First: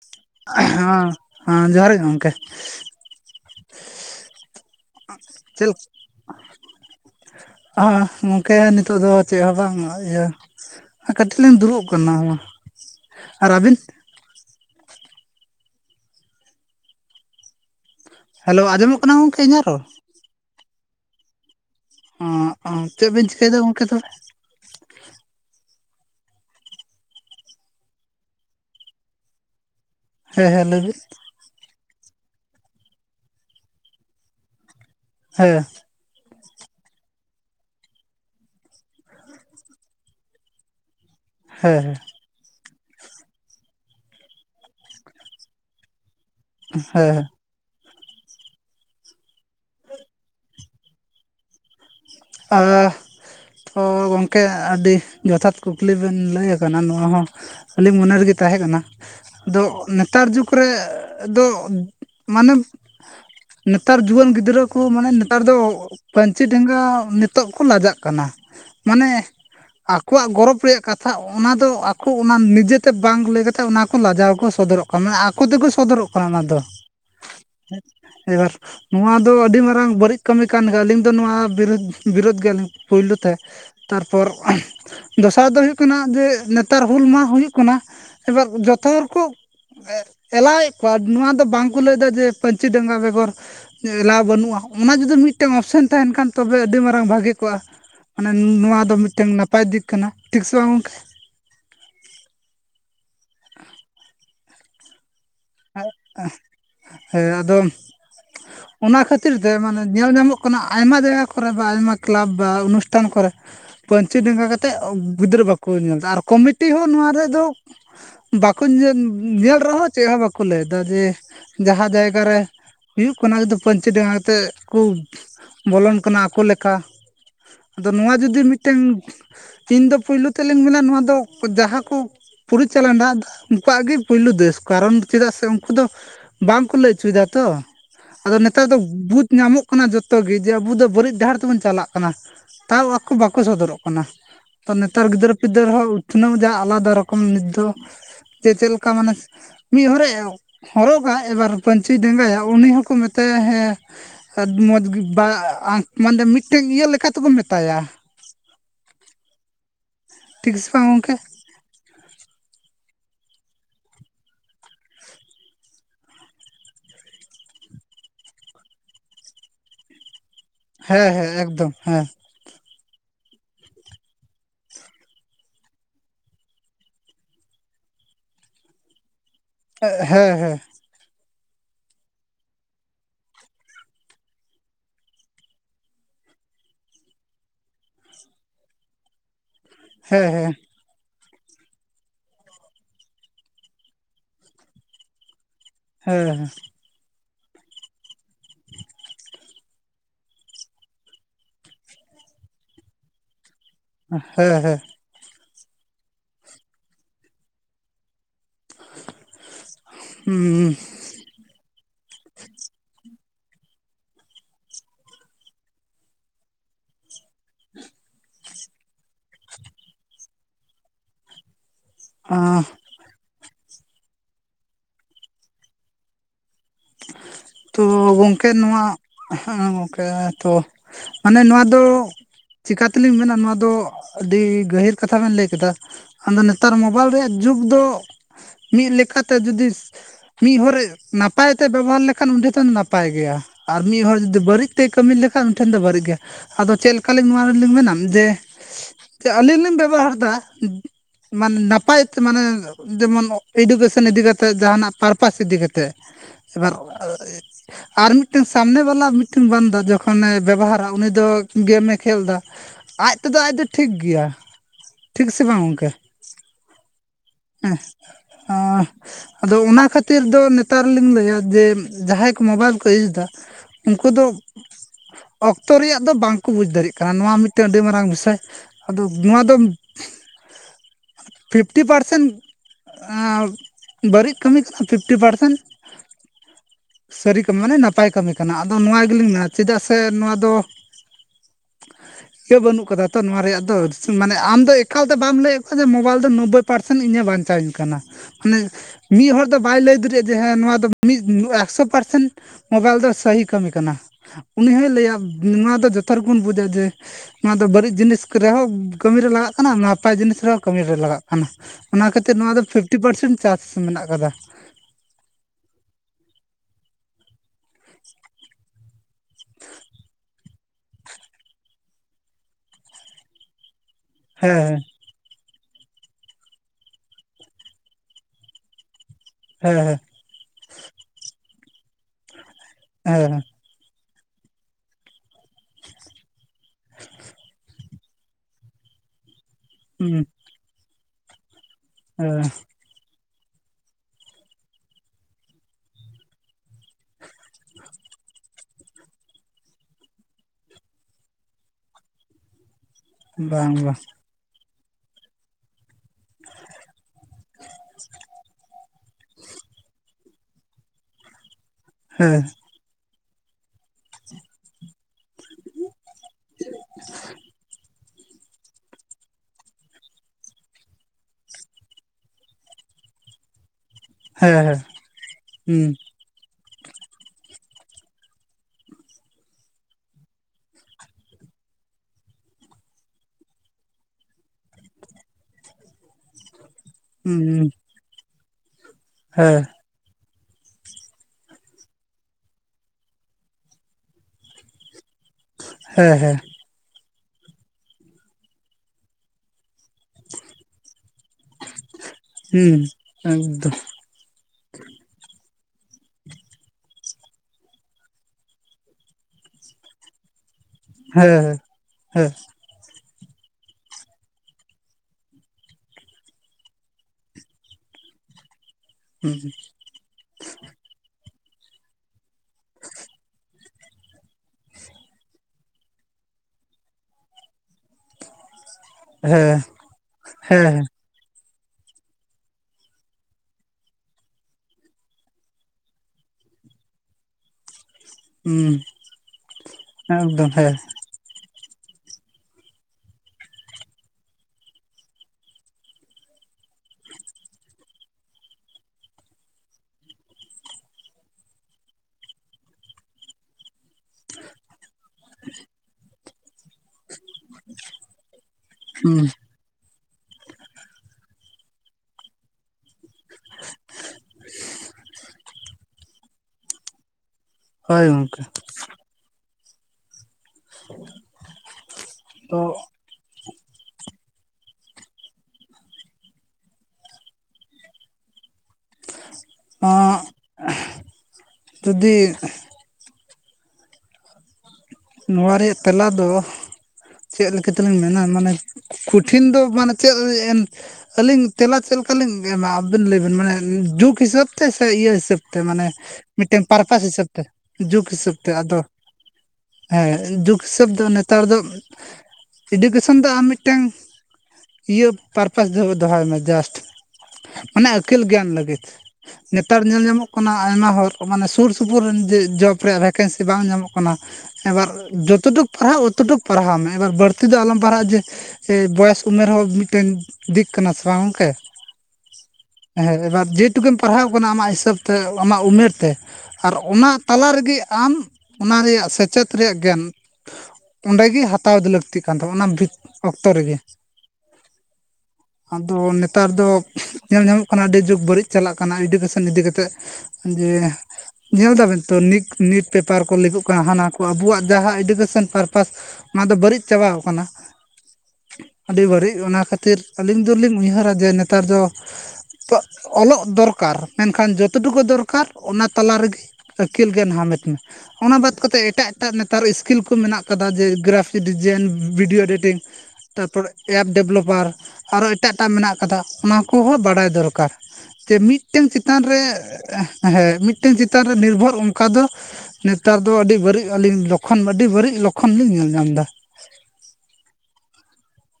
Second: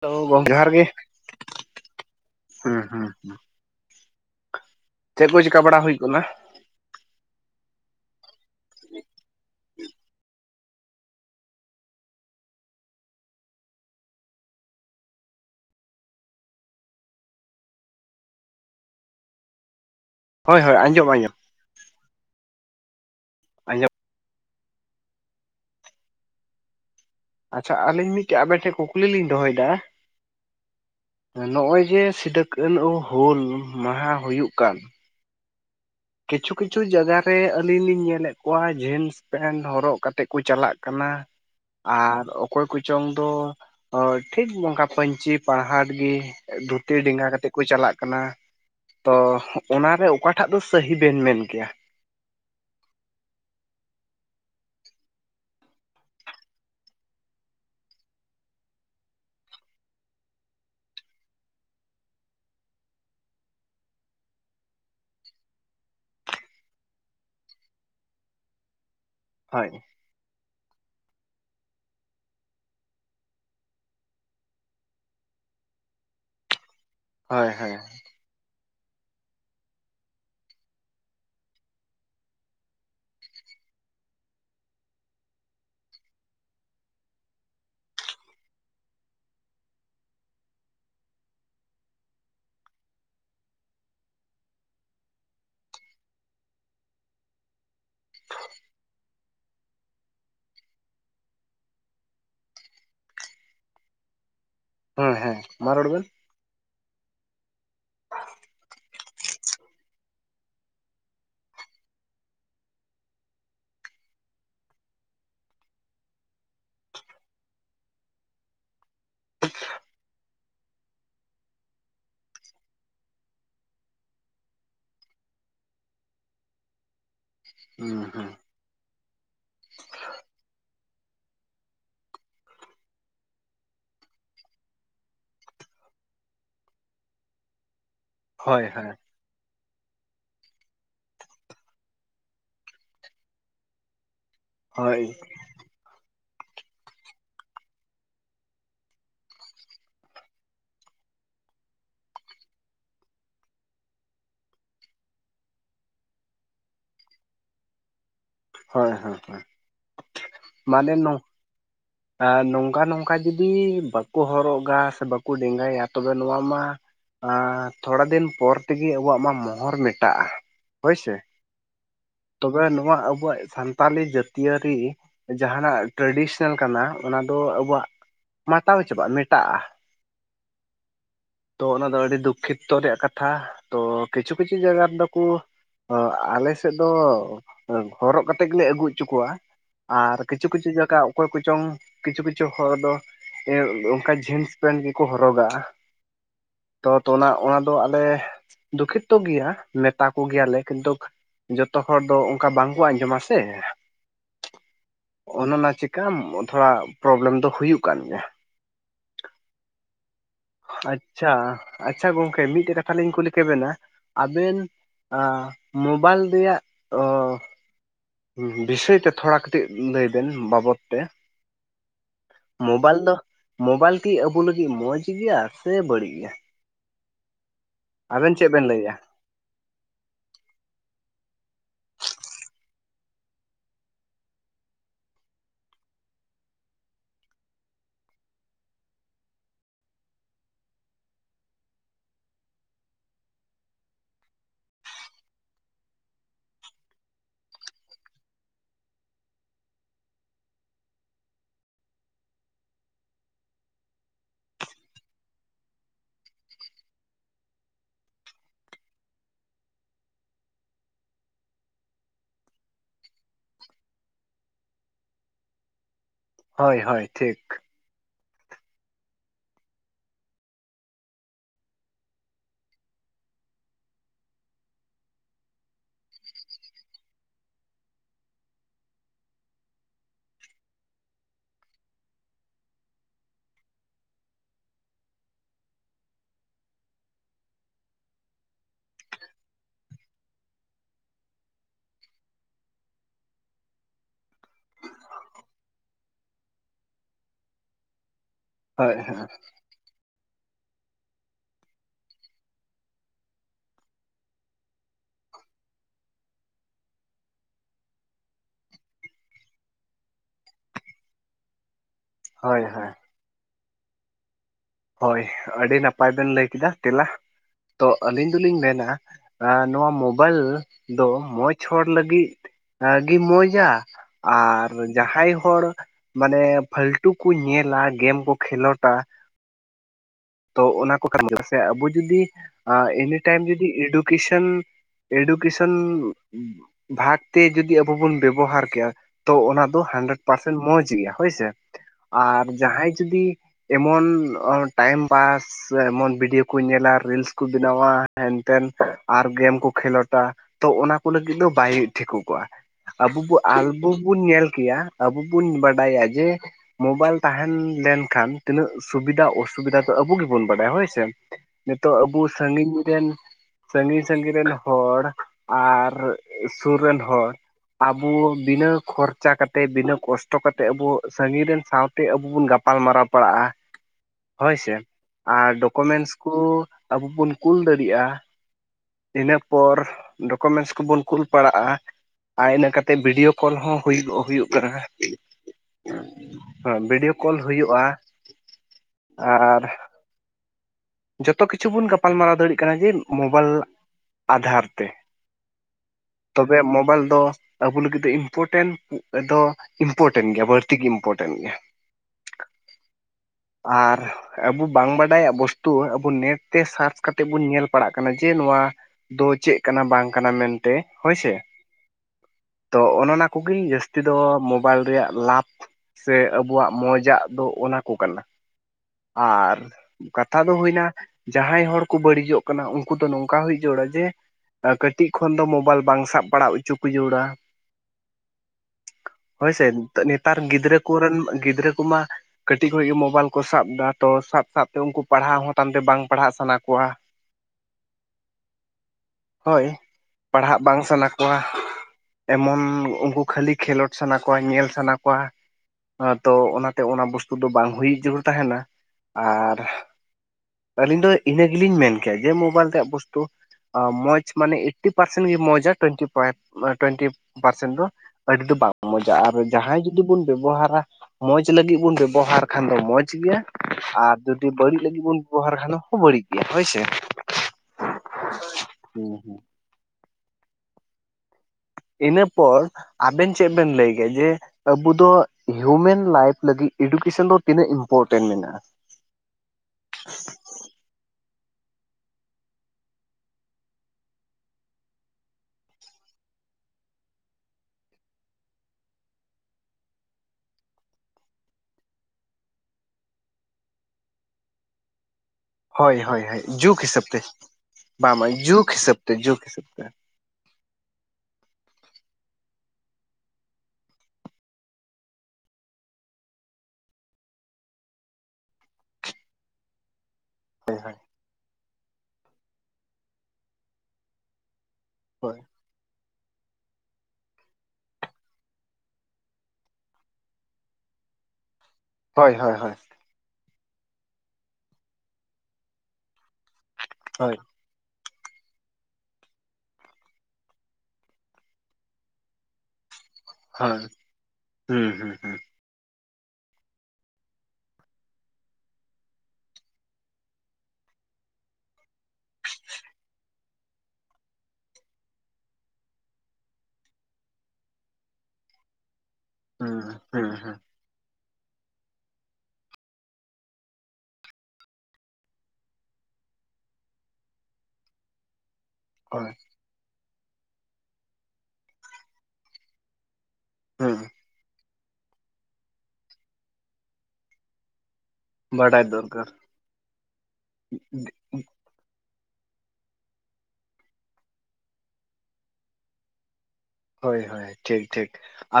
Hello ᱜᱚᱝ ᱡᱚᱦᱟᱨ ᱜᱮ ᱦᱮᱸ ᱦᱮᱸ ᱡᱚᱦᱟᱨ ᱜᱮ ᱜᱚᱝᱠᱮ ᱦᱩᱸ ᱦᱩᱸ ᱦᱩᱸ ᱪᱮᱫ ᱠᱚ ᱪᱤᱠᱟ ᱵᱟᱲᱟ ᱦᱩᱭ ᱠᱟᱱᱟ [unintelligible] ᱠᱮ ᱱᱤᱛᱚᱜ ᱫᱚ ᱪᱮᱫ ᱦᱚᱸ ᱵᱟᱝ ᱱᱚᱜᱼᱚᱭ ᱤᱭᱟᱹ ᱠᱟᱹᱴᱤᱡ ᱞᱤᱧ ᱫᱩᱲᱩᱵ ᱠᱟᱱᱟ ᱟᱨ ᱟᱹᱵᱤᱱ ᱦᱮᱞᱳ ᱟᱸᱡᱚᱢ ᱠᱟᱱᱟ ᱜᱚᱝᱠᱮ ᱤᱧᱟᱹᱜ ᱨᱚᱲ ᱦᱳᱭ ᱦᱳᱭ ᱟᱸᱡᱚᱢ ᱟᱸᱡᱚᱢ ᱪᱮ ᱵᱮᱤᱱ ᱪᱤᱠᱟᱹᱭ ᱫᱟ ᱜᱚᱝᱠᱮ ᱟᱸᱡᱚᱢ ᱛᱚᱵᱮ ᱟᱪᱪᱷᱟ ᱟᱹᱞᱤᱧ ᱢᱤᱫᱴᱮᱡ ᱟᱵᱮᱱ ᱴᱷᱮᱱ ᱠᱩᱠᱞᱤ ᱞᱤᱧ ᱫᱚᱦᱚᱭ ᱫᱟ ᱦᱮᱸ ᱦᱮᱸ ᱞᱟᱹᱭᱵᱤᱱ ᱱᱚᱜ ᱜᱮ ᱡᱮ ᱥᱤᱫᱩ ᱠᱟᱱᱦᱩ ᱦᱩᱞ ᱢᱟᱦᱟ ᱦᱩᱭᱩᱜ ᱠᱟᱱ [unintelligible] ᱠᱤᱪᱷᱩ ᱠᱤᱪᱷᱩ ᱡᱟᱭᱜᱟ ᱨᱮ ᱟᱹᱞᱤᱧ ᱞᱤᱧ ᱧᱮᱞᱮᱫ ᱠᱚᱣᱟ ᱡᱤᱱᱥ ᱯᱮᱱᱴ ᱦᱚᱨᱚᱜ ᱠᱟᱛᱮᱫ ᱠᱚ ᱪᱟᱞᱟᱜ ᱠᱟᱱᱟ ᱦᱮᱸ ᱟᱨ [unintelligible] ᱚᱠᱚᱭ ᱠᱚᱪᱚᱝ ᱫᱚ ᱴᱷᱤᱠ ᱚᱱᱠᱟ ᱯᱟᱹᱧᱪᱤ ᱯᱟᱲᱦᱟᱰ ᱜᱮ ᱫᱷᱩᱛᱤ ᱰᱮᱸᱜᱟ ᱠᱟᱛᱮᱜ ᱠᱚ ᱪᱟᱞᱟᱜ ᱠᱟᱱᱟ ᱛᱚ ᱚᱱᱟᱨᱮ ᱚᱠᱟᱴᱟᱜ ᱫᱚ ᱥᱟᱹᱦᱤ ᱵᱮᱱ ᱢᱮᱱ ᱠᱮᱭᱟ [unintelligible] [inaudible] ᱛᱚ ᱜᱚᱢᱠᱮ ᱟᱹᱰᱤ ᱡᱚᱛᱷᱟᱛ ᱠᱩᱠᱞᱤ ᱵᱮᱱ ᱞᱟᱹᱭ ᱠᱟᱱᱟ ᱱᱚᱣᱟ ᱦᱚᱸ ᱠᱷᱟᱹᱞᱤ ᱢᱚᱱᱮ ᱨᱮ ᱜᱮ ᱛᱟᱦᱮᱸ ᱠᱟᱱᱟ ᱫᱚ ᱱᱮᱛᱟᱨ ᱡᱩᱜᱽ ᱨᱮ ᱫᱚ ᱢᱟᱱᱮ ᱱᱮᱛᱟᱨ ᱡᱩᱣᱟᱹᱱ ᱜᱤᱫᱽᱨᱟᱹ ᱠᱚ ᱢᱟᱱᱮ ᱱᱮᱛᱟᱨ ᱫᱚ ᱯᱟᱹᱧᱪᱤ ᱰᱮᱸᱜᱟ ᱱᱤᱛᱚᱜ ᱠᱚ ᱞᱟᱡᱟᱜ ᱠᱟᱱᱟ ᱢᱟᱱᱮ ᱦᱳᱭ ᱟᱠᱚᱣᱟᱜ ᱜᱚᱨᱚᱵ ᱨᱮᱭᱟᱜ ᱠᱟᱛᱷᱟ ᱚᱱᱟ ᱫᱚ ᱟᱠᱚ ᱚᱱᱟ ᱱᱤᱡᱮ ᱛᱮ ᱵᱟᱝ ᱞᱟᱹᱭ ᱠᱟᱛᱮᱫ ᱚᱱᱟ ᱠᱚ ᱞᱟᱡᱟᱣ ᱠᱚ ᱥᱚᱫᱚᱨᱚᱜ ᱠᱟᱱᱟ ᱢᱟᱱᱮ ᱟᱠᱚ ᱛᱮᱠᱚ ᱥᱚᱫᱚᱨᱚᱜ ᱠᱟᱱᱟ ᱚᱱᱟ ᱫᱚ ᱦᱳᱭ ᱦᱳᱭ ᱮᱵᱟᱨ ᱱᱚᱣᱟ ᱫᱚ ᱟᱹᱰᱤ ᱢᱟᱨᱟᱝ ᱵᱟᱹᱲᱤᱡ ᱠᱟᱹᱢᱤ ᱠᱟᱱ ᱜᱮᱭᱟ ᱟᱹᱞᱤᱧ ᱫᱚ ᱱᱚᱣᱟ ᱵᱤᱨᱩᱫᱽ ᱵᱤᱨᱳᱫ ᱜᱮᱭᱟᱞᱤᱧ ᱯᱩᱭᱞᱩ ᱛᱮ ᱛᱟᱨᱯᱚᱨ ᱫᱚᱥᱟᱨ ᱫᱚ ᱦᱩᱭᱩᱜ ᱠᱟᱱᱟ ᱡᱮ ᱱᱮᱛᱟᱨ ᱦᱩᱞ ᱢᱟᱦᱟ ᱦᱩᱭᱩᱜ ᱠᱟᱱᱟ ᱮᱵᱟᱨ ᱡᱚᱛᱚ ᱦᱚᱲ ᱠᱚ ᱮᱞᱟᱣᱮᱫ ᱠᱚᱣᱟ ᱱᱚᱣᱟ ᱫᱚ ᱵᱟᱝ ᱠᱚ ᱞᱟᱹᱭᱫᱟ ᱡᱮ ᱯᱟᱹᱧᱪᱤ ᱰᱟᱸᱜᱟ ᱵᱮᱜᱚᱨ ᱮᱞᱟᱣ ᱵᱟᱹᱱᱩᱜᱼᱟ ᱚᱱᱟ ᱡᱩᱫᱤ ᱢᱤᱫᱴᱮᱱ ᱚᱯᱥᱮᱱ ᱛᱟᱦᱮᱱ ᱠᱷᱟᱱ ᱛᱚᱵᱮ ᱟᱹᱰᱤ ᱢᱟᱨᱟᱝ ᱢᱟᱨᱟᱝ ᱵᱷᱟᱹᱜᱮ ᱠᱚᱜᱼᱟ ᱢᱟᱱᱮ ᱱᱚᱣᱟ ᱫᱚ ᱢᱤᱫᱴᱝ ᱱᱟᱯᱟᱭ ᱫᱤᱠ ᱠᱟᱱᱟ ᱴᱷᱤᱠ ᱥᱮ ᱵᱟᱝ ᱜᱚᱢᱠᱮ [inaudible] ᱦᱚᱭ ᱦᱚᱭ [unintelligible] ᱦᱮᱸ ᱟᱫᱚ ᱚᱱᱟ ᱠᱷᱟᱹᱛᱤᱨ ᱛᱮ ᱢᱟᱱᱮ ᱧᱮᱞ ᱧᱟᱢᱚᱜ ᱠᱟᱱᱟ ᱟᱭᱢᱟ ᱡᱟᱭᱜᱟ ᱠᱚ ᱨᱮ ᱫᱚ ᱟᱭᱢᱟ ᱠᱞᱟᱵᱽ ᱵᱟ ᱚᱱᱩᱥᱴᱷᱟᱱ ᱠᱚ ᱨᱮ ᱯᱟᱹᱧᱪᱤ ᱰᱮᱸᱜᱟ ᱠᱟᱛᱮᱫ ᱜᱤᱫᱽᱨᱟᱹ ᱵᱟᱠᱚ ᱧᱮᱞᱫᱟ ᱟᱨ ᱠᱚᱢᱤᱴᱤ ᱦᱚᱸ ᱱᱚᱣᱟ ᱨᱮ ᱫᱚ ᱵᱟᱠᱚ ᱧᱮᱞ ᱧᱮᱞ ᱨᱮ ᱦᱚᱸ ᱪᱮᱫ ᱦᱚᱸ ᱵᱟᱠᱚ ᱠᱚ ᱞᱟᱹᱭᱮᱫᱟ ᱡᱮ ᱡᱟᱦᱟᱸ ᱡᱟᱭᱜᱟ ᱨᱮ ᱦᱩᱭᱩᱜ ᱠᱟᱱᱟ ᱯᱟᱹᱧᱪᱤ ᱰᱮᱸᱜᱟ ᱠᱟᱛᱮᱫ ᱠᱩ ᱵᱚᱞᱚᱱ ᱠᱟᱱᱟ ᱟᱠᱚ ᱞᱮᱠᱟ ᱟᱫᱚ ᱦᱩᱸ ᱱᱚᱣᱟ ᱦᱩᱸ ᱡᱩᱫᱤ ᱢᱤᱫᱴᱝ ᱫᱤᱱ ᱫᱚ ᱯᱩᱭᱞᱩ ᱛᱮᱞᱤᱤᱧ ᱢᱮᱱᱟ ᱱᱚᱣᱟ ᱫᱚ ᱡᱟᱦᱟᱸ ᱠᱚ ᱯᱚᱨᱤᱪᱟᱞᱱᱟ ᱫᱟᱫᱽ ᱩᱱᱠᱩᱣᱟᱜ ᱜᱮ ᱯᱩᱭᱞᱩ ᱫᱮᱥ ᱠᱟᱨᱚᱱ ᱪᱮᱫᱟᱜ ᱥᱮ ᱩᱱᱠᱩ ᱫᱚ ᱵᱟᱝᱠᱚ ᱞᱟᱹᱭ ᱚᱪᱚᱭᱮᱫᱟ ᱛᱚ ᱟᱫᱚ ᱦᱳᱭ ᱱᱮᱛᱟᱨ ᱫᱚ ᱦᱳᱭ ᱵᱩᱫ ᱧᱟᱢᱚᱜ ᱠᱟᱱᱟ ᱡᱚᱛᱚ ᱜᱮ ᱡᱮ ᱟᱵᱚ ᱫᱚ ᱵᱟᱹᱲᱤᱡ ᱰᱟᱦᱟᱨ ᱛᱮᱵᱚᱱ ᱪᱟᱞᱟᱜ ᱠᱟᱱᱟ ᱛᱟᱣ ᱟᱠᱚ ᱵᱟᱠᱚ ᱥᱚᱫᱚᱨᱚᱜ ᱠᱟᱱᱟ ᱛᱚ ᱦᱳᱭ ᱱᱮᱛᱟᱨ ᱜᱤᱫᱽᱨᱟᱹ [inaudible] ᱩᱛᱱᱟᱹᱣ ᱡᱟᱦᱟ ᱟᱞᱟᱫᱟ ᱨᱚᱠᱚᱢ ᱱᱤᱛ ᱫᱚ ᱡᱮ ᱪᱮᱫ ᱞᱮᱠᱟ ᱢᱟᱱᱮ ᱢᱤᱫ ᱦᱚᱨᱮ ᱦᱚᱨᱚᱜᱟ ᱠᱟ ᱮᱵᱟᱨ ᱯᱟᱹᱧᱪᱤᱭ ᱰᱮᱸᱜᱟᱭᱟ ᱩᱱᱤ ᱦᱚᱸᱠᱚ ᱢᱮᱛᱟᱭᱟ ᱦᱮᱸ [inaudible] ᱢᱤᱫᱴᱟᱝ ᱤᱭᱟᱹ ᱞᱮᱠᱟ ᱛᱮᱠᱚ ᱢᱮᱛᱟᱭᱟ ᱦᱳᱭ ᱦᱳᱭ ᱦᱳᱭ ᱴᱷᱤᱠ ᱥᱮ ᱵᱟᱝ ᱢᱟᱱᱮ ᱜᱚᱝᱠᱮ ᱱᱚᱼᱼ ᱱᱚᱝᱠᱟ ᱱᱚᱝᱠᱟ ᱡᱩᱫᱤ ᱵᱟᱠᱚ ᱦᱚᱨᱚᱜᱟ ᱥᱮ ᱵᱟᱠᱚ ᱰᱮᱸᱜᱟᱭᱟ ᱛᱚᱵᱮ ᱱᱚᱣᱟ ᱢᱟ ᱟ ᱛᱷᱚᱲᱟ ᱫᱤᱱ ᱯᱚᱨ ᱛᱮᱜᱮ ᱟᱵᱚᱣᱟᱜ ᱢᱟ ᱢᱚᱦᱚᱨ ᱢᱮᱴᱟᱜᱼᱟ ᱦᱳᱭᱥᱮ ᱦᱮᱸ ᱦᱮᱸ ᱮᱠᱫᱚᱢ ᱦᱮᱸ ᱛᱚᱵᱮ ᱱᱚᱣᱟ ᱟᱵ ᱟᱵᱚᱣᱟᱜ ᱥᱟᱱᱛᱟᱞᱤ ᱡᱟᱹᱛᱤᱭᱟᱹᱨᱤ ᱡᱟᱦᱟᱸ ᱱᱟᱜ ᱴᱨᱮᱰᱤᱥᱚᱱᱟᱞ ᱠᱟᱱᱟ ᱚᱱᱟ ᱫᱚ ᱟᱵᱚᱣᱟᱜ ᱢᱟᱛᱟᱣ ᱪᱟᱵᱟᱜᱼᱟ ᱢᱮᱴᱟᱜᱼᱟ ᱮᱜ ᱦᱮᱸ ᱦᱮᱸ ᱛᱚ ᱚᱱᱟ ᱫᱚ ᱟᱹᱰᱤ ᱫᱩᱠᱷᱤᱛᱛᱚ ᱨᱮᱭᱟᱜ ᱠᱟᱛᱷᱟ ᱛᱚ ᱠᱤᱪᱷᱩ ᱠᱤᱪᱷᱩ ᱡᱟᱭᱜᱟ ᱨᱮᱫᱚ ᱠᱚ ᱚ ᱟᱞ ᱥᱮᱫ ᱫᱚ ᱦᱚᱨᱚᱜ ᱠᱟᱛᱮᱜ ᱜᱮᱞᱮ ᱟᱹᱜᱩ ᱚᱪᱚ ᱠᱚᱣᱟ ᱟᱨ ᱦᱮᱸ ᱦᱮᱸ ᱠᱤᱪᱷᱩ ᱠᱤᱪᱷᱩ ᱡᱟᱜᱟ ᱚᱠᱚᱭ ᱠᱚᱪᱚᱝ ᱠᱤᱪᱷᱩ ᱠᱤᱪᱷᱩ ᱦᱚᱲ ᱫᱚ ᱚᱱᱠᱟ ᱡᱷᱟᱹᱞᱤᱥ ᱯᱮᱱᱴ ᱜᱮᱠᱚ ᱦᱚᱨᱚᱜᱟ ᱦᱮᱸ ᱛᱚ ᱛᱚᱱᱟ ᱚᱱᱟ ᱫᱚ ᱟᱞᱮ ᱫᱩᱠᱷᱤᱛᱛᱚ ᱜᱮᱭᱟ ᱢᱮᱛᱟ ᱠᱚᱜᱮᱭᱟᱞᱮ ᱠᱤᱱᱛᱩ ᱡᱚᱛᱚ ᱦᱚᱲ ᱫᱚ ᱚᱱᱠᱟ ᱵᱟᱝᱠᱚ ᱟᱸᱡᱚᱢᱟ ᱥᱮ ᱦᱮᱸ ᱦᱮᱸ ᱚᱱᱮ ᱚᱱᱟ ᱪᱮᱠᱟ ᱛᱷᱚᱲᱟ ᱯᱨᱚᱵᱞᱮᱢ ᱫᱚ ᱦᱳᱭ ᱠᱟᱱ ᱜᱮᱭᱟ ᱦᱩᱸ ᱦᱩᱸ ᱟᱪᱪᱷᱟ ᱟᱪᱪᱷᱟ ᱜᱚᱝᱠᱮ ᱢᱤᱫᱴᱮᱡ ᱠᱟᱛᱷᱟ ᱞᱤᱧ ᱠᱩᱞᱤ ᱠᱮᱵᱮᱱᱟ ᱟᱵᱮᱱ ᱟ ᱢᱳᱵᱟᱭᱤᱞ ᱨᱮᱭᱟᱜ ᱚ ᱵᱤᱥᱚᱭ ᱛᱮ ᱛᱷᱚᱲᱟ ᱠᱟᱹᱴᱤᱡ ᱞᱟᱹᱭ ᱵᱮᱱ ᱵᱟᱵᱚᱫ ᱛᱮ ᱟᱸ ᱢᱳᱵᱟᱭᱤᱞ ᱫᱚ ᱢᱳᱵᱟᱭᱤᱞ ᱠᱤ ᱟᱵᱚ ᱞᱟᱹᱜᱤᱫ ᱢᱚᱡᱽ ᱜᱮᱭᱟ ᱥᱮ ᱵᱟᱹᱲᱤᱡ ᱜᱮᱭᱟ ᱛᱚ ᱟᱵᱮᱱ ᱜᱚᱝᱠᱮ ᱪᱮᱫ ᱵᱮᱱ ᱱᱚᱣᱟ ᱞᱟᱹᱭᱮᱜᱼᱟ ᱦᱮ ᱜᱚᱝᱠᱮ ᱛᱚ ᱢᱟᱱᱮ ᱱᱚᱣᱟ ᱫᱚ ᱪᱤᱠᱟ ᱛᱮᱞᱤᱧ ᱢᱮᱱᱟ ᱱᱚᱣᱟ ᱫᱚ ᱟᱹᱰᱤ ᱜᱟᱹᱦᱤᱨ ᱠᱟᱛᱷᱟ ᱵᱮᱱ ᱞᱟᱹᱭ ᱠᱮᱫᱟ ᱟᱫᱚ ᱱᱮᱛᱟᱨ ᱢᱳᱵᱟᱭᱤᱞ ᱨᱮᱭᱟᱜ ᱡᱩᱜᱽ ᱫᱚ ᱢᱤᱫ ᱞᱮᱠᱟᱛᱮ ᱡᱩᱫᱤ ᱢᱤᱫ ᱦᱚᱲᱮ ᱱᱟᱯᱟᱭ ᱛᱮ ᱵᱮᱵᱚᱦᱟᱨ ᱞᱮᱠᱷᱟᱱ ᱠᱷᱟᱱ ᱩᱱᱤ ᱴᱷᱮᱱ ᱱᱟᱯᱟᱭ ᱜᱮᱭᱟ ᱟᱨ ᱢᱤᱫ ᱦᱚᱲ ᱡᱩᱫᱤ ᱵᱟᱹᱲᱤᱡ ᱛᱮᱭ ᱠᱟᱹᱢᱤ ᱞᱮᱠᱷᱟᱱ ᱩᱱᱤ ᱴᱷᱮᱱ ᱫᱚ ᱵᱟᱹᱲᱤᱡ ᱜᱮᱭᱟ ᱟᱫᱚ ᱪᱮᱫ ᱞᱮᱠᱟ ᱱᱚᱣᱟ ᱨᱮᱞᱤᱧ ᱢᱮᱱᱟ ᱡᱮ ᱟᱹᱞᱤᱧ ᱞᱤᱧ ᱵᱮᱵᱚᱦᱟᱨᱫᱟ ᱢᱟᱱᱮ ᱱᱟᱯᱟᱭ ᱛᱮ ᱢᱟᱱᱮ ᱡᱮᱢᱚᱱ ᱮᱰᱩᱠᱮᱥᱚᱱ ᱤᱫᱤ ᱠᱟᱛᱮᱫ ᱡᱟᱦᱟᱱᱟᱜ ᱯᱟᱨᱯᱟᱥ ᱤᱫᱤ ᱠᱟᱛᱮᱫ ᱮᱵᱟᱨ ᱟᱨ ᱢᱤᱫᱴᱮᱱ ᱥᱟᱢᱱᱮ ᱵᱟᱞᱟ ᱢᱤᱫᱴᱮᱱ ᱵᱟᱱᱫᱟ ᱡᱚᱠᱷᱚᱱᱮ ᱵᱮᱵᱚᱦᱟᱨᱟ ᱩᱱᱤ ᱫᱚ ᱜᱮᱢ ᱮ ᱠᱷᱮᱞ ᱫᱟ ᱟᱡ ᱛᱮᱫᱚ ᱟᱡ ᱫᱚ ᱴᱷᱤᱠ ᱜᱮᱭᱟ ᱴᱷᱤᱠ ᱥᱮ ᱵᱟᱝ ᱜᱚᱢᱠᱮ ᱦᱳᱭ ᱦᱳᱭ ᱴᱷᱤᱠ ᱚ ᱟᱫᱚ ᱚᱱᱟ ᱠᱷᱟᱹᱛᱤᱨ ᱫᱚ ᱱᱮᱛᱟᱨ ᱞᱤᱧ ᱞᱟᱹᱭᱟ ᱡᱮ ᱡᱟᱦᱟᱸᱭ ᱠᱚ ᱢᱳᱵᱟᱭᱤᱞ ᱠᱚ ᱤᱭᱩᱡᱽ ᱫᱟ ᱩᱱᱠᱩ ᱫᱚ ᱚᱠᱛᱚ ᱨᱮᱭᱟᱜ ᱫᱚ ᱵᱟᱝᱠᱚ ᱵᱩᱡᱽ ᱫᱟᱲᱮᱭᱟᱜ ᱠᱟᱱᱟ ᱱᱚᱣᱟ ᱢᱤᱫᱴᱮᱱ ᱟᱹᱰᱤ ᱢᱟᱨᱟᱝ ᱵᱤᱥᱚᱭ ᱟᱫᱚ ᱱᱚᱣᱟ ᱫᱚ ᱯᱷᱤᱯᱴᱤ ᱯᱟᱨᱥᱮᱱ ᱩᱸ ᱵᱟᱹᱲᱤᱡ ᱠᱟᱹᱢᱤ ᱠᱟᱱᱟ ᱯᱷᱤᱯᱴᱤ ᱯᱟᱨᱥᱮᱱᱴ ᱥᱟᱹᱨᱤ ᱠᱟᱹᱢᱤ ᱢᱟᱱᱮ ᱱᱟᱯᱟᱭ ᱠᱟᱹᱢᱤ ᱠᱟᱱᱟ ᱟᱫᱚ ᱱᱚᱣᱟ ᱜᱮᱞᱤᱧ ᱢᱮᱱᱟ ᱪᱮᱫᱟᱜ ᱥᱮ ᱱᱚᱣᱟ ᱫᱚ [inaudible] ᱤᱭᱟᱹ ᱵᱟᱹᱱᱩᱜ ᱟᱠᱟᱫᱟ ᱛᱚ ᱱᱚᱣᱟ ᱨᱮᱭᱟᱜ ᱫᱚ ᱢᱟᱱᱮ ᱟᱢ ᱫᱚ ᱮᱠᱟᱞᱛᱮ ᱵᱟᱢ ᱞᱟᱹᱭᱟᱫ ᱠᱚᱣᱟ ᱡᱮ ᱢᱳᱵᱟᱭᱤᱞ ᱫᱚ ᱱᱚᱵᱽᱵᱳ ᱯᱟᱨᱥᱮᱱ ᱤᱧᱮ ᱵᱟᱧᱪᱟᱣᱤᱧ ᱠᱟᱱᱟ ᱢᱟᱱᱮ ᱦᱳᱭ ᱢᱤᱫ ᱦᱚᱲ ᱫᱚ ᱵᱟᱭ ᱞᱟᱹᱭ ᱫᱟᱲᱮᱭᱟᱜᱼᱟ ᱡᱮ ᱦᱮᱸ ᱱᱚᱣᱟ ᱫᱚ ᱢᱤᱫ ᱧᱼᱟ ᱮᱠᱥᱳ ᱯᱟᱨᱥᱮᱱ ᱢᱳᱵᱟᱭᱤᱞ ᱫᱚ ᱥᱟᱹᱦᱤ ᱠᱟᱹᱢᱤ ᱠᱟᱱᱟ ᱩᱱᱤ ᱦᱚᱭ ᱞᱟᱹᱭᱟ ᱱᱚᱣᱟ ᱫᱚ ᱡᱚᱛᱚ ᱦᱚᱲ ᱵᱚᱱ ᱵᱩᱡᱟ ᱡᱮ ᱱᱚᱣᱟ ᱫᱚ ᱵᱟᱹᱲᱤᱡ ᱡᱤᱱᱤᱥ ᱨᱮᱦᱚᱸ ᱠᱟᱹᱢᱤᱨᱮ ᱞᱟᱜᱟᱜ ᱠᱟᱱᱟ ᱱᱟᱯᱟᱭ ᱡᱤᱱᱤᱥ ᱨᱮᱦᱚᱸ ᱠᱟᱹᱢᱤᱨᱮ ᱞᱟᱜᱟᱜ ᱠᱟᱱᱟ ᱚᱱᱟ ᱠᱷᱟᱹᱛᱤᱨ ᱱᱚᱣᱟ ᱫᱚ ᱦᱳᱭ ᱦᱳᱭ ᱯᱷᱤᱯᱴᱤ ᱯᱟᱨᱥᱮᱱ ᱪᱟᱥ ᱢᱮᱱᱟᱜ ᱟᱠᱟᱫᱟ ᱦᱳᱭ ᱟᱹᱰᱤ ᱱᱟᱯᱟᱭ ᱵᱮᱱ ᱞᱟᱹᱭ ᱠᱮᱫᱟ ᱛᱮᱞᱟ ᱛᱚ ᱟᱹᱞᱤᱧ ᱫᱚᱞᱤᱧ ᱢᱮᱱᱟ ᱮ ᱱᱚᱣᱟ ᱢᱚᱵᱟᱭᱤᱞ ᱫᱚ ᱢᱚᱡᱽ ᱦᱚᱲ ᱞᱟᱹᱜᱤᱫ ᱟᱰᱤ ᱢᱚᱡᱟ ᱦᱮᱸ ᱟᱨ ᱦᱮᱸ ᱡᱟᱦᱟᱸᱭ ᱦᱚᱲ ᱢᱟᱱᱮ ᱯᱷᱟᱞᱛᱩ ᱠᱚ ᱧᱮᱞᱟ ᱜᱮᱢ ᱠᱚ ᱠᱷᱮᱞᱳᱰᱟ ᱦᱮᱸ ᱦᱮᱸ ᱛᱚ ᱚᱱᱟ ᱠᱚ ᱠᱟᱨ [unintelligible] ᱥᱮ ᱟᱵᱚ ᱡᱩᱫᱤ ᱦᱮᱸ ᱮᱱᱤᱴᱟᱭᱤᱢ ᱡᱩᱫᱤ ᱮᱰᱩᱠᱮᱥᱚᱱ ᱮᱰᱩᱠᱮᱥᱚᱱ ᱵᱷᱟᱜᱽᱛᱮ ᱡᱩᱫᱤ ᱟᱵᱚ ᱵᱚᱱ ᱵᱮᱵᱚᱦᱟᱨ ᱠᱮᱜᱼᱟ ᱛᱚ ᱚᱱᱟ ᱦᱟᱱᱰᱨᱮᱰ ᱦᱮᱸ ᱯᱟᱨᱥᱮᱱ ᱢᱚᱸᱡᱽ ᱜᱮᱭᱟ ᱦᱳᱭᱥᱮ ᱦᱮᱸ ᱟᱨ ᱡᱟᱦᱟᱸᱭ ᱡᱩᱫᱤ ᱮᱢᱚᱱ ᱴᱟᱭᱤᱢ ᱯᱟᱥ ᱮᱢᱚᱱ ᱵᱷᱤᱰᱭᱳ ᱠᱚ ᱧᱮᱞᱟ ᱨᱤᱞᱥ ᱠᱚ ᱵᱮᱱᱟᱣᱟ ᱦᱮᱱᱛᱮᱱ ᱟᱨ ᱜᱮᱢ ᱠᱚ ᱠᱷᱮᱞᱳᱰᱟ ᱛᱚ ᱚᱱᱟ ᱠᱚ ᱞᱟᱹᱜᱤᱫ ᱫᱚ ᱵᱟᱭ ᱴᱷᱤᱠ ᱠᱚᱜᱼᱟ ᱟᱵᱚ ᱵᱚ ᱦᱮᱸ ᱵᱟᱝ ᱟᱞᱵᱚ ᱵᱟᱝ ᱵᱚᱱ ᱧᱮᱞ ᱠᱮᱭᱟ ᱟᱵᱚ ᱵᱚᱱ ᱵᱟᱰᱟᱭᱟ ᱡᱮ ᱢᱳᱵᱟᱭᱤᱞ ᱛᱟᱦᱮᱱ ᱞᱮᱱ ᱠᱷᱟᱱ ᱛᱤᱱᱟᱹᱜ ᱥᱩᱵᱤᱫᱟ ᱚᱥᱩᱵᱤᱫᱟ ᱟᱵᱚ ᱜᱮᱵᱚᱱ ᱵᱟᱲᱟᱭᱟ ᱦᱳᱭ ᱥᱮ ᱱᱤᱛᱚᱜ ᱟᱵᱚ ᱦᱮᱸ ᱥᱟᱺᱜᱤᱧ ᱨᱮᱱ ᱥᱟᱺᱜᱤᱧ ᱥᱟᱺᱜᱤᱧ ᱨᱮᱱ ᱦᱚᱲ ᱟᱨ ᱥᱩᱨ ᱨᱮᱱ ᱦᱚᱲ ᱟᱵᱚ ᱟᱵᱚ ᱵᱤᱱᱟᱹ ᱠᱷᱚᱨᱪᱟ ᱠᱟᱛᱮ ᱵᱤᱱᱟᱹ ᱠᱚᱥᱴᱚ ᱠᱟᱛᱮ ᱟᱵᱚ ᱥᱟᱺᱜᱤᱧ ᱨᱮᱱ ᱥᱟᱶᱛᱮ ᱟᱵᱚ ᱵᱚᱱ ᱜᱟᱼᱼ ᱜᱟᱯᱟᱞᱢᱟᱨᱟᱣ ᱯᱟᱲᱟᱜᱼᱟ ᱦᱮᱸ ᱦᱳᱭ ᱥᱮ ᱦᱮᱸ ᱟᱨ ᱦᱩᱸ ᱰᱚᱠᱚᱢᱮᱱᱥ ᱠᱚ ᱟᱵᱚ ᱵᱚᱱ ᱠᱩᱞ ᱫᱟᱲᱮᱭᱟᱜᱼᱟ ᱤᱱᱟᱹ ᱯᱚᱨ ᱰᱚᱠᱚᱢᱮᱱᱥ ᱠᱚᱵᱚᱱ ᱠᱩᱞ ᱯᱟᱲᱟᱜᱼᱟ ᱟᱨ ᱤᱱᱟᱹ ᱠᱟᱛᱮᱫ ᱵᱷᱤᱰᱭᱳ ᱠᱚᱞ ᱦᱚᱸ ᱦᱩᱭ ᱠᱚᱜ ᱦᱩᱭᱩᱜ ᱠᱟᱱᱟ ᱦᱮᱸ ᱵᱤᱰᱤᱭᱳ ᱠᱚᱞ ᱦᱩᱸ ᱦᱩᱭᱩᱜᱼᱟ ᱟᱨ ᱦᱮᱸ ᱡᱚᱛᱚ ᱠᱤᱪᱷᱩ ᱵᱚᱱ ᱜᱟᱯᱟᱞᱢᱟᱨᱟᱣ ᱫᱟᱲᱮᱭᱟᱜ ᱠᱟᱱᱟ ᱡᱮ ᱢᱳᱵᱟᱭᱤᱞ ᱟᱫᱷᱟᱨ ᱛᱮ ᱦᱮᱸ ᱦᱮᱸ ᱛᱚᱵᱮ ᱢᱳᱵᱟᱭᱤᱞ ᱫᱚ ᱟᱵᱚ ᱞᱟᱹᱜᱤᱫ ᱫᱚ ᱤᱢᱯᱚᱴᱮᱱᱴ ᱫᱚ ᱤᱢᱯᱚᱴᱮᱱ ᱜᱮᱭᱟ ᱵᱟᱹᱲᱛᱤ ᱜᱮ ᱤᱢᱯᱚᱴᱮᱱ ᱜᱮᱭᱟ ᱦᱩᱸ ᱮᱠᱫᱚᱢ ᱟᱨ ᱟᱵᱚ ᱵᱟᱝ ᱵᱟᱰᱟᱭᱟᱜ ᱵᱚᱥᱛᱩ ᱟᱵᱚ ᱱᱮᱴ ᱛᱮ ᱥᱟᱨᱪᱷ ᱠᱟᱛᱮᱫ ᱵᱚᱱ ᱧᱮᱞ ᱯᱟᱲᱟᱜ ᱠᱟᱱᱟ ᱡᱮ ᱱᱚᱣᱟ ᱫᱚ ᱪᱮᱫ ᱠᱟᱱᱟ ᱵᱟᱝ ᱠᱟᱱᱟ ᱢᱮᱱᱛᱮ ᱦᱳᱭᱥᱮ ᱦᱮᱸ ᱦᱮᱸ ᱛᱚ ᱚᱱᱮ ᱚᱱᱟ ᱠᱚᱜᱮ ᱡᱟᱹᱥᱛᱤ ᱫᱚ ᱢᱳᱵᱟᱭᱤᱞ ᱨᱮᱭᱟᱜ ᱞᱟᱵᱷ ᱥᱮ ᱟᱵᱚᱣᱟᱜ ᱢᱚᱡᱟᱜ ᱫᱚ ᱚᱱᱟ ᱠᱚ ᱠᱟᱱᱟ ᱟᱨ ᱠᱟᱛᱷᱟ ᱫᱚ ᱦᱩᱭᱱᱟ ᱡᱟᱦᱟᱸᱭ ᱦᱚᱲ ᱠᱚ ᱵᱟᱹᱲᱤᱡᱚᱜ ᱠᱟᱱᱟ ᱩᱱᱠᱩ ᱫᱚ ᱱᱚᱝᱠᱟ ᱦᱩᱭ ᱡᱟᱲᱩᱲᱟ ᱡᱮ ᱠᱟᱹᱴᱤᱡ ᱠᱷᱚᱱ ᱫᱚ ᱢᱳᱵᱟᱭᱤᱞ ᱵᱟᱝ ᱥᱟᱵ ᱵᱟᱲᱟ ᱚᱪᱚ ᱠᱚ ᱡᱟᱹᱨᱩᱨᱟ ᱦᱮᱸ ᱦᱳᱭᱥᱮ ᱱᱮᱛᱟᱨ ᱦᱮᱸ ᱜᱤᱫᱽᱨᱟᱹ ᱠᱚᱨᱮᱱ ᱜᱤᱫᱽᱨᱟᱹ ᱠᱚᱢᱟ ᱠᱟᱹᱴᱤᱡ ᱠᱷᱚᱡ ᱜᱮ ᱢᱳᱵᱟᱭᱤᱞ ᱠᱚ ᱥᱟᱵ ᱮᱫᱟ ᱛᱚ ᱥᱟᱵ ᱥᱟᱵ ᱛᱮ ᱩᱱᱠᱩ ᱯᱟᱲᱦᱟᱣ ᱦᱚᱸ ᱛᱟᱢᱛᱮ ᱵᱟᱝ ᱯᱟᱲᱦᱟᱜ ᱥᱟᱱᱟ ᱠᱚᱣᱟ ᱦᱮᱸ ᱦᱳᱭ ᱮᱠᱫᱚᱢ ᱯᱟᱲᱦᱟᱜ ᱦᱮᱸ ᱵᱟᱝ ᱥᱟᱱᱟ ᱠᱚᱣᱟ ᱮᱢᱚᱱ ᱩᱱᱠᱩ ᱠᱷᱟᱹᱞᱤ ᱠᱷᱮᱞᱳᱰ ᱥᱟᱱᱟ ᱠᱚᱣᱟ ᱧᱮᱞ ᱥᱟᱱᱟ ᱠᱚᱣᱟ ᱛᱚ ᱚᱱᱟᱛᱮ ᱚᱱᱟ ᱵᱚᱥᱛᱩ ᱫᱚ ᱵᱟᱝ ᱦᱩᱭ ᱡᱟᱹᱨᱩᱲ ᱛᱟᱦᱮᱱᱟ ᱟᱨ ᱟᱹᱞᱤᱧ ᱫᱚ ᱤᱱᱟᱹ ᱜᱮᱞᱤᱧ ᱢᱮᱱ ᱠᱮᱭᱟ ᱡᱮ ᱢᱳᱵᱟᱭᱤᱞ ᱨᱮᱭᱟᱜ ᱵᱚᱥᱛᱩ ᱢᱚᱸᱡᱽ ᱢᱟᱱᱮ ᱮᱭᱴᱴᱤ ᱯᱟᱨᱥᱮᱱ ᱜᱮ ᱢᱚᱸᱡᱽᱟ ᱴᱩᱭᱮᱱᱴᱤ ᱯᱚᱭᱮᱱᱴᱤ [unintelligible] ᱴᱩᱭᱮᱱᱴᱤ ᱯᱟᱨᱥᱮᱱ ᱫᱚ ᱟᱹᱰᱤ ᱫᱚ ᱵᱟᱝ ᱢᱚᱡᱟ ᱦᱩᱸ ᱟᱨ ᱡᱟᱦᱟᱸᱭ ᱡᱩᱫᱤ ᱵᱚᱱ ᱵᱮᱵᱚᱦᱟᱨᱟ ᱢᱚᱡᱽ ᱞᱟᱹᱜᱤᱫ ᱵᱚᱱ ᱵᱮᱵᱚᱦᱟᱨ ᱠᱷᱟᱱ ᱫᱚ ᱢᱚᱸᱡᱽ ᱜᱮᱭᱟ ᱟᱨ ᱡᱩᱫᱤ ᱵᱟᱹᱲᱤᱡ ᱞᱟᱹᱜᱤᱫ ᱵᱚᱱ ᱵᱮᱵᱚᱦᱟᱨ ᱠᱷᱟᱱ ᱫᱚ ᱵᱟᱹᱲᱤᱡ ᱜᱮᱭᱟ ᱦᱳᱭ ᱥᱮ ᱾ ᱦᱳᱭ ᱜᱚᱝᱠᱮ ᱦᱩᱸ ᱦᱩᱸ ᱾ [inaudible] ᱤᱱᱟᱹ ᱛᱚ ᱯᱚᱨ ᱟᱵᱮᱱ ᱪᱮᱫ ᱵᱮᱱ ᱞᱟᱹᱭ ᱠᱮᱫ ᱡᱮ ᱟᱹᱵᱩ ᱫᱚ ᱦᱤᱭᱩᱢᱮᱱ ᱞᱟᱭᱤᱯᱷ ᱞᱟᱹᱜᱤᱫ ᱮᱰᱩᱠᱮᱥᱚᱱ ᱫᱚ ᱛᱤᱱᱟᱹᱜ ᱤᱢᱯᱚᱨᱴᱮᱱᱴ ᱢᱮᱱᱟᱜᱼᱟ ᱾ ᱟᱸᱻ ᱡᱩᱫᱤ ᱱᱚᱣᱟ ᱨᱮᱭᱟᱜ ᱛᱮᱞᱟ ᱫᱚ ᱪᱮᱫ ᱞᱮᱠᱟ ᱛᱮᱞᱤᱧ ᱢᱮᱱᱟ ᱢᱟᱱᱮ ᱠᱚᱴᱷᱤᱱ ᱫᱚ ᱢᱟᱱᱮ ᱪᱮᱫ [unintelligible] ᱟᱹᱞᱤᱧ ᱛᱮᱞᱟ ᱪᱮᱫ ᱞᱮᱠᱟᱞᱤᱧ ᱮᱢᱟ ᱟᱵᱮᱱ ᱞᱟᱹᱭᱵᱮᱱ ᱢᱟᱱᱮ ᱡᱩᱜᱽ ᱦᱤᱥᱟᱹᱵ ᱛᱮ ᱥᱮ ᱤᱭᱟᱹ ᱦᱤᱥᱟᱹᱵᱽ ᱛᱮ ᱛᱮ ᱢᱟᱱᱮ ᱦᱳᱭ ᱦᱳᱭ ᱦᱳᱭ ᱢᱤᱫᱴᱮᱱ ᱡᱩᱜᱽ ᱯᱟᱨᱯᱟᱥ ᱦᱤᱥᱟᱹᱵ ᱦᱤᱥᱟᱹᱵᱽ ᱛᱮ ᱡᱩᱜᱽ ᱵᱟᱝ ᱵᱟᱝ ᱦᱤᱥᱟᱹᱵᱽ ᱛᱮ ᱡᱩᱜᱽ ᱟᱫᱚ ᱦᱤᱥᱟᱹᱵ ᱛᱮ ᱡᱩᱜᱽ ᱦᱤᱥᱟᱹᱵᱽ ᱼᱼ ᱡᱩᱜᱽ ᱦᱤᱥᱟᱹᱵ ᱫᱚ ᱱᱮᱛᱟᱨ ᱫᱚ ᱮᱰᱩᱠᱮᱥᱚᱱ ᱫᱚ ᱟᱢ ᱢᱤᱫᱴᱮᱱ ᱤᱭᱟᱹ ᱯᱟᱨᱯᱟᱥ ᱫᱚ ᱫᱚᱦᱚᱭ ᱢᱮ ᱡᱟᱥᱴ ᱢᱟᱱᱮ ᱟᱹᱠᱤᱞ ᱜᱮᱭᱟᱱ ᱞᱟᱹᱜᱤᱫ ᱱᱮᱛᱟᱨ ᱧᱮᱞ ᱧᱟᱢᱚᱜᱼᱼ ᱦᱳᱭ ᱟᱭᱢᱟ ᱦᱚᱲ ᱢᱟᱱᱮ ᱥᱩᱨ ᱥᱩᱯᱩᱨ ᱨᱮᱱ ᱡᱮ ᱡᱚᱵ ᱨᱮᱭᱟᱜ ᱵᱷᱮᱠᱮᱱᱥᱤ ᱵᱟᱝ ᱧᱟᱢᱚᱜ ᱠᱟᱱᱟ᱾ ᱮᱵᱟᱨ ᱦᱳᱭ ᱡᱚᱛᱚᱴᱩᱠ ᱯᱟᱲᱦᱟᱜ ᱚᱛᱚᱴᱩᱠ ᱯᱟᱲᱦᱟᱣ ᱢᱮ, ᱮᱵᱟᱨ ᱵᱟᱹᱲᱛᱤ ᱫᱚ ᱟᱞᱚᱢ ᱯᱟᱲᱦᱟᱜᱼᱟ, ᱡᱮ ᱵᱚᱭᱚᱥ ᱩᱢᱮᱨ ᱦᱚᱸ ᱢᱤᱫᱴᱮᱱ ᱫᱤᱠ ᱠᱟᱱᱟ ᱥᱮ ᱵᱟᱝ ᱜᱚᱝᱠᱮ ᱦᱳᱭ ᱦᱳᱭ ᱦᱳᱭ ᱾ ᱦᱮᱸ ᱮᱵᱟᱨ ᱡᱮ ᱴᱩᱠᱩᱢ ᱯᱟᱲᱦᱟᱣ ᱟᱠᱟᱱᱟ ᱟᱢᱟᱜ ᱦᱤᱥᱟᱹᱵ ᱛᱮ ᱟᱢᱟᱜ ᱩᱢᱮᱨ ᱛᱮ ᱟᱨ ᱚᱱᱟ ᱦᱳᱭ ᱛᱟᱞᱟ ᱨᱮᱜᱮ ᱟᱢ ᱚᱱᱟ ᱨᱮᱭᱟᱜ ᱥᱮᱪᱮᱫᱼᱼ [unintelligible] ᱜᱮᱭᱟᱱ ᱚᱸᱰᱮ ᱜᱮ ᱦᱟᱛᱟᱣ ᱞᱟᱹᱠᱛᱤᱜ ᱠᱟᱱ ᱛᱟᱵᱚᱱᱟ ᱚᱱᱟᱼᱼ ᱚᱠᱛᱚ ᱨᱮᱜᱮ ᱦᱳᱭ ᱦᱩᱸ ᱦᱩᱸ ᱦᱩᱸ ᱟᱫᱚ ᱱᱮᱛᱟᱨ ᱫᱚ ᱧᱮᱞ ᱧᱟᱢᱚᱜ ᱠᱟᱱᱟ ᱟᱹᱰᱤ ᱡᱩᱜᱽ ᱵᱟᱹᱲᱤᱡ ᱪᱟᱞᱟᱜ ᱠᱟᱱᱟ ᱮᱰᱩᱠᱮᱥᱚᱱ ᱤᱫᱤ ᱠᱟᱛᱮ ᱡᱮ ᱧᱮᱞ ᱫᱟᱵᱮᱱ ᱛᱚ ᱱᱤ ᱱᱤᱴ ᱯᱮᱯᱟᱨ ᱠᱚ ᱞᱤᱠᱚ ᱠᱟᱱᱟ, ᱦᱟᱱᱟ ᱠᱚ ᱟᱵᱚᱣᱟᱜ ᱡᱟᱦᱟᱸ ᱮᱰᱩᱠᱮᱥᱚᱱ ᱯᱟᱨᱯᱟᱥ ᱚᱱᱟ ᱫᱚ ᱵᱟᱹᱲᱤᱡ ᱪᱟᱵᱟᱣ ᱠᱟᱱᱟ ᱾ ᱟᱹᱰᱤ ᱵᱟᱹᱲᱤᱡ ᱚᱱᱟ ᱦᱩᱸ ᱠᱷᱟᱹᱛᱤᱨ ᱦᱩᱸ ᱟᱹᱞᱤᱧ ᱦᱩᱸ ᱫᱚᱞᱤᱧ ᱩᱭᱦᱟᱹᱨᱟ ᱡᱮ, ᱱᱮᱛᱟᱨ ᱫᱚ ᱚᱞᱚᱜ ᱫᱚᱨᱠᱟᱨ ᱢᱮᱱᱠᱷᱟᱱ ᱡᱚᱛᱚ ᱴᱩᱠᱩ ᱫᱚᱨᱠᱟᱨ ᱚᱱᱟ ᱛᱟᱞᱟ ᱨᱮᱜᱮ ᱟᱹᱠᱤᱞ ᱜᱮᱭᱥᱱ ᱦᱟᱢᱮᱴ ᱢᱮ ᱚᱱᱟ ᱵᱟᱫ ᱠᱟᱛᱮ ᱮᱴᱟᱜ ᱦᱳᱭ ᱮᱴᱟᱜ ᱱᱮᱛᱟᱨ ᱤᱥᱠᱤᱞ ᱠᱚ ᱢᱮᱱᱟᱜ ᱠᱟᱫᱟ ᱡᱮ, ᱜᱨᱟᱯᱷᱤᱠ ᱰᱤᱡᱟᱭᱤᱱ ᱵᱷᱤᱰᱭᱳ ᱮᱰᱤᱴᱤᱝ ᱛᱟᱯᱚᱨ ᱦᱩᱸ ᱮᱯ ᱰᱮᱵᱞᱚᱯᱟᱨ ᱟᱨᱚ ᱮᱴᱟᱜ ᱮᱴᱟᱜ ᱢᱮᱱᱟᱜ ᱠᱟᱫᱟ ᱚᱱᱟ ᱠᱚᱦᱚᱸ ᱵᱰᱲᱟᱭ ᱫᱚᱨᱠᱟᱨ᱾ ᱡᱮ ᱵᱟᱰᱟᱭ ᱢᱤᱫᱴᱮᱝ ᱪᱮᱛᱟᱱ ᱫᱚᱨᱠᱟᱨ ᱨᱮ, ᱦᱮᱸ ᱢᱤᱫᱴᱮᱝ ᱪᱮᱛᱟᱱ ᱱᱤᱨᱵᱷᱚᱨ ᱚᱱᱠᱟ ᱫᱚ ᱱᱮᱛᱟᱨ ᱫᱚ ᱟᱹᱰᱤ ᱵᱟᱹᱲᱤᱡ᱾ ᱟᱹᱞᱤᱧ ᱞᱚᱠᱷᱚᱱ ᱟᱹᱰᱤ ᱵᱟᱹᱲᱤᱡ ᱞᱚᱠᱷᱚᱱ ᱞᱤᱧ ᱧᱮᱞ ᱧᱟᱢ ᱫᱟ ᱾ ᱦᱳᱭ ᱦᱳᱭ ᱾ ᱴᱷᱤᱠ ᱴᱷᱤᱠ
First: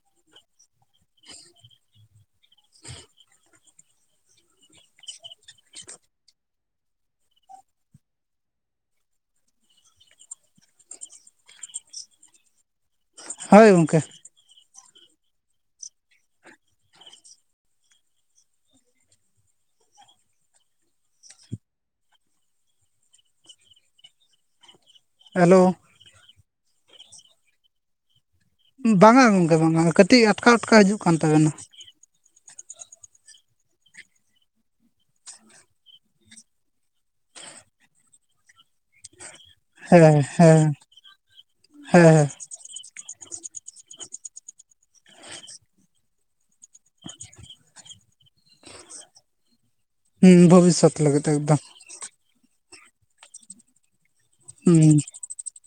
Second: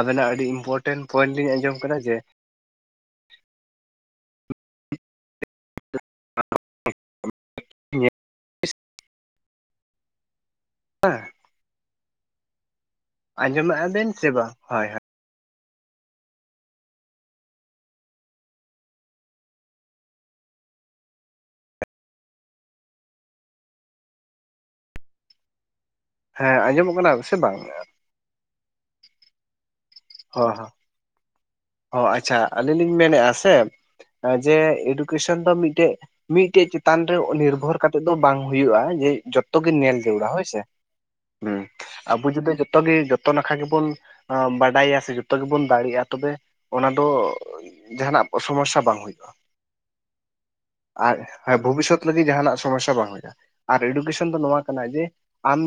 ᱟᱵᱮᱱᱟᱜ ᱟᱹᱰᱤ ᱤᱢᱯᱴᱮᱱᱴ ᱯᱚᱭᱮᱱᱴ ᱞᱤᱧ ᱟᱸᱡᱚᱢ ᱠᱟᱫᱟ ᱡᱮ, [inaudible] [unintelligible] [unintelligible] ᱦᱮᱸ ᱦᱳᱭ ᱟᱸᱡᱚᱢᱮᱜᱼᱟ ᱜᱚᱝᱠᱮ ᱵᱤᱱ ᱥᱮ ᱵᱟᱝ? ᱦᱳᱭ ᱦᱳᱭ ᱾ ᱦᱮᱞᱳ ᱾ ᱦᱮᱸ ᱟᱸᱡᱚᱢᱚᱜ ᱠᱟᱱᱟ ᱥᱮ ᱵᱟᱝ? ᱵᱟᱝᱟ ᱜᱚᱝᱠᱮ ᱵᱟᱝᱟ, ᱠᱟᱹᱴᱤᱡ ᱟᱴᱠᱟ ᱟᱴᱠᱟ ᱦᱤᱡᱩᱜ ᱠᱟᱱ ᱛᱟᱵᱮᱱᱟ ᱾ ᱚ ᱟᱪᱪᱷᱟ ᱾ ᱟᱹᱞᱤᱧ ᱞᱤᱧ ᱢᱮᱱᱮᱜᱼᱟ ᱥᱮ ᱡᱮ ᱮᱰᱩᱠᱮᱥᱚᱱ ᱫᱚ ᱢᱤᱜᱴᱮᱜ ᱢᱤᱜᱴᱮᱜ ᱪᱮᱛᱟᱱ ᱨᱮ ᱱᱤᱨᱵᱷᱚᱨ ᱠᱟᱛᱮ ᱫᱚ ᱵᱟᱝ ᱦᱩᱭᱩᱜᱼᱟ, ᱡᱮ ᱡᱚᱛ ᱡᱚᱛᱚ ᱜᱮ ᱧᱮᱞ ᱦᱮᱸ ᱡᱟᱹᱨᱲᱟ ᱦᱳᱭ ᱥᱮ, ᱦᱮᱸ ᱦᱩᱸ ᱦᱮᱸ ᱟᱵᱚ ᱦᱮᱸ ᱡᱩᱫᱤ ᱡᱚᱛᱚ ᱜᱮ ᱡᱚᱛᱚ ᱱᱟᱠᱷᱟ ᱜᱮᱵᱚᱱ ᱵᱟᱰᱟᱭᱟ ᱥᱮ ᱡᱚᱛᱚ ᱜᱮᱵᱚᱱ ᱫᱟᱲᱮᱜᱼᱟ, ᱛᱚᱵᱮ ᱚᱱᱟ ᱫᱚ ᱡᱟᱦᱟᱸ ᱱᱟᱜ ᱥᱚᱢᱚᱥᱥᱟ ᱵᱟᱝ ᱦᱩᱭᱩᱜᱼᱟ ᱾ ᱦᱩᱸ ᱵᱷᱚᱵᱤᱥᱥᱚᱛ ᱟᱨ ᱞᱟᱹᱜᱤᱫ ᱦᱮᱸ ᱮᱠᱫᱚᱢ ᱵᱷᱚᱵᱤᱥᱚᱛ ᱞᱟᱹᱜᱤᱜ ᱡᱟᱦᱟᱱᱟᱜ ᱥᱚᱢᱚᱥᱥᱟ ᱵᱟᱝ ᱦᱩᱭᱩᱜᱼᱟ, ᱟᱨ ᱮᱰᱩᱠᱮᱥᱚᱱ ᱫᱚ ᱱᱚᱣᱟ ᱦᱩᱸ ᱠᱟᱱᱟ ᱦᱮᱸ ᱡᱮ ᱟᱢ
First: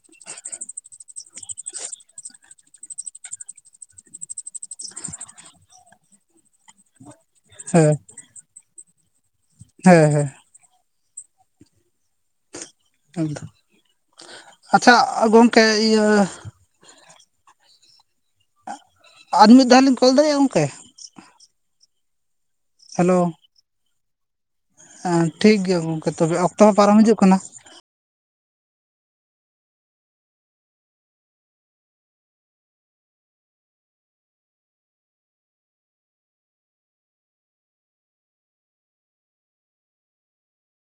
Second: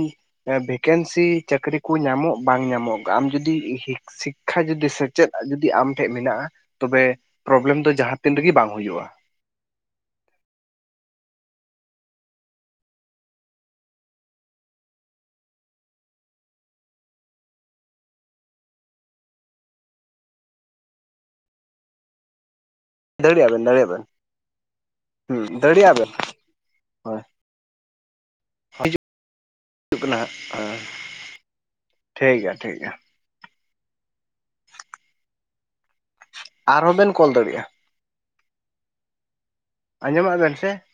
ᱵᱷᱮᱠᱮᱱᱥᱤ ᱪᱟᱹᱠᱨᱤ ᱠᱚ ᱧᱟᱢᱚᱜ ᱵᱟᱝ ᱧᱟᱢᱚᱜ ᱟᱢ ᱡᱩᱫᱤ ᱥᱤᱠᱠᱷᱟ ᱡᱩᱫᱤ, ᱥᱮᱪᱮᱫᱽ ᱡᱩᱫᱤ ᱡᱩᱫᱤ ᱟᱢ ᱴᱷᱮᱜ ᱢᱮᱱᱟᱜᱼᱟ, ᱛᱚᱵᱮ ᱯᱨᱚᱵᱽᱞᱮᱢ ᱫᱚ ᱡᱟᱦᱟᱸ ᱛᱤᱱ ᱨᱮᱜᱮ ᱵᱟᱝ ᱦᱩᱭᱩᱜᱼᱟ᱾ ᱦᱮᱸᱻᱦᱮᱸᱻ᱾ ᱟᱪᱪᱷᱟ ᱜᱚᱢᱠᱮ ᱤᱭᱟᱹ ᱟᱨ ᱢᱤᱫᱽ ᱫᱷᱟᱹᱣ ᱞᱤᱧ ᱠᱚᱞᱫᱟᱲᱮᱭᱟᱜᱼᱟ ᱜᱚᱝᱠᱮ? ᱦᱮᱞᱳ ᱞᱟᱹᱭ ᱫᱟᱲᱮᱭᱟᱜᱼᱟ ᱵᱮᱱ ᱫᱟᱲᱮᱜᱼᱟ ᱵᱮᱱ᱾ ᱦᱩᱸ ᱴᱷᱤᱠ ᱜᱮᱭᱟ ᱫᱟᱲᱮᱭᱟᱜ ᱜᱚᱝᱠᱮ ᱵᱮᱱ ᱛᱚᱵᱮ ᱚᱠᱛᱚ ᱦᱚᱸ ᱯᱟᱨᱚᱢ ᱦᱤᱡᱩᱜ ᱦᱳᱭ ᱠᱟᱱᱟ᱾ ᱦᱤᱡᱩᱜ ᱠᱟᱱᱟ ᱦᱟᱸᱜ ᱦᱮᱸ ᱴᱷᱤᱠ ᱜᱮᱭᱟ ᱴᱷᱤᱠ ᱜᱮᱭᱟ᱾ ᱟᱨᱦᱚ ᱵᱮᱱ ᱠᱚᱞ ᱫᱟᱲᱮᱜᱼᱟ᱾ ᱟᱸᱡᱚᱢᱮᱜᱼᱟ ᱵᱮᱱ ᱥᱮ?